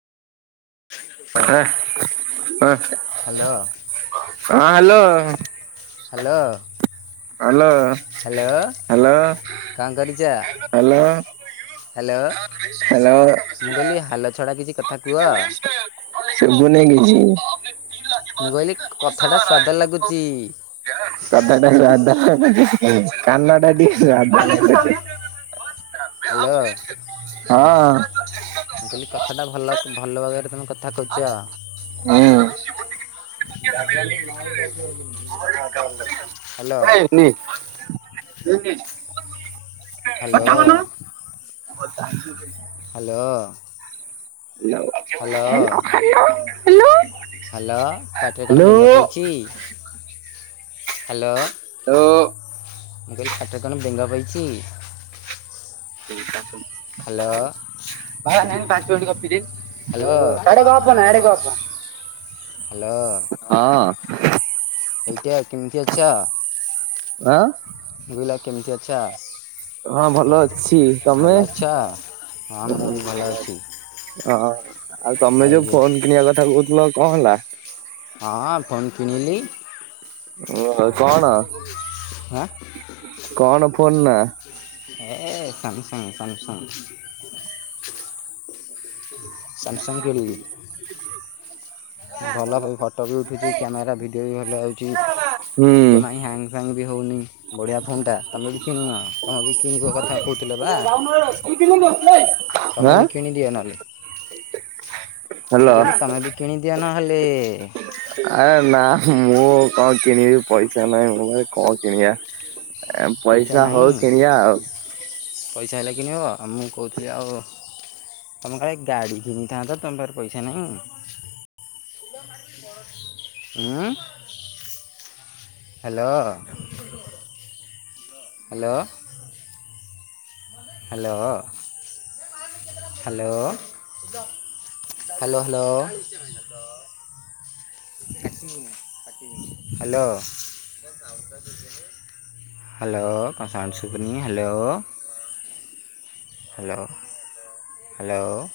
ହାଁ, ହ୍ୟାଲୋ ହଁ hello. Hello. Hello, hello, କଣ ହାଲୋ। ହାଲୋ। ମୁଁ କହିଲି ହାଲୋ ଛଡ଼ା କିଛି କଥା କୁହ ଶୁଭୁନି କିଛି। [inaudible] ମୁଁ କହିଲି କଥାଟା ସ୍ୱାଦ ଲାଗୁଛି କଥା ଡ଼ା ସୁଆଦ ଲାଗୁଚି, କାନଟା ଟି ସୁଆଦ ଲାଗୁଛି। ହ୍ୟାଲୋ ହଁ। ମୁଁ କହିଲି କଥାଟା ଭଲ, ଭଲ ଭାବରେ ତମେ କଥା କହୁଚ। ବ୍ୟାଗ୍ ଗ୍ରାଉଣ୍ଡ ନଏଜ୍ ଆସିବନି ଯେମିତି ସେମିତି କଥା ବାର୍ତ୍ତା ହବ। ହାଲୋ। ଶୁଭୁନି। Hello. [unintelligible] Hello. Hello, hello, hello, hello. Hello ପାଟିରେ କଣ ବେଙ୍ଗ ପଇଚି? ହାଲୋ। ମୁଁ କହିଲି ପାଟିରେ କଣ ବେଙ୍ଗ ପଇଛି? [inaudible] ହାଲୋ। ଭାଇ ନେନି ପାଞ୍ଚ ମିନିଟ୍ ଗପି ଦିଏ। ହାଲୋ। ସାଡେ ଗପେନା ଆଡେ ଗପ। ହ୍ୟାଲୋ ହଁ। ଏଇଟା ଆଉ କେମିତି ଅଛ? ଆ। ମୁ କହିଲି ଆଉ କେମିତି ଅଛ? ହଁ ଭଲ ଅଛି। ତମେ? ଭଲ ଅଛ ହଁ ମୁଁ ବି ଭଲ ଅଛି ଓହୋ। ଆଉ ତମେ ଯୋଉ ଫୋନ୍ କିଣିବା କଥା କହୁଥିଲ କଣ ହେଲା? ହଁ ଫୋନ୍ କିଣିିଲି। ଓହୋ। କଣ, ହଁ କଣ ଫୋନ୍ ନା? ଏ ସାମସଙ୍ଗ ସାମସଙ୍ଗ। ସାମସଙ୍ଗ କିଣିଲି [inaudible] ଭଲ ବି ଫଟୋ ବି ଉଠୁଛି। କ୍ୟାମେରା ଭିଡ଼ିଓ ବି ଭଲ ଆଉଛି ହୁଁ ଜମା ହ୍ୟାଙ୍ଗ୍ ଫାଙ୍ଗ ବି ହୋଉନି ବଢିଆ ଫୋନ୍ ଟା ତମେ ବି କିଣିବ, ତମେ ବି କିଣିବ କଥା କହୁଥିଲ ବା? ତମେ ଆଁ ବି କିଣିଦିଅ ନହଲେ। ମୁଁ ହ୍ୟାଲୋ। କହିଲି ତମେ ବି କିଣି ନହେଲେ ଆରେ ନା ମୁଁ କଣ କିଣିବି, ପଇସା ନାହିଁ ମୁଁ ଭାଇ କଣ କିଣିବା। ଏ ପଇସା ହଉ କିଣିଆ ଆଉ। ପଇସା ହେଲେ କିଣିବ, ଆଉ ମୁଁ କହୁଥିଲି ଆଉ ତମେ କାଳେ ଗାଡି କିଣିଥାନ୍ତ, ତମ ପାଖେରେ ପଇସା ନାହିଁ? ଉଁ ହାଲୋ। ହାଲୋ। ହାଲୋ। ହାଲୋ-ହାଲୋ-ହାଲୋ। ହେଁ ହାଲୋ। ହାଲୋ କଣ ସାଉଣ୍ଡ ସୁୁବୁନି, ହାଲୋ। ହାଲୋ-ହାଲୋ।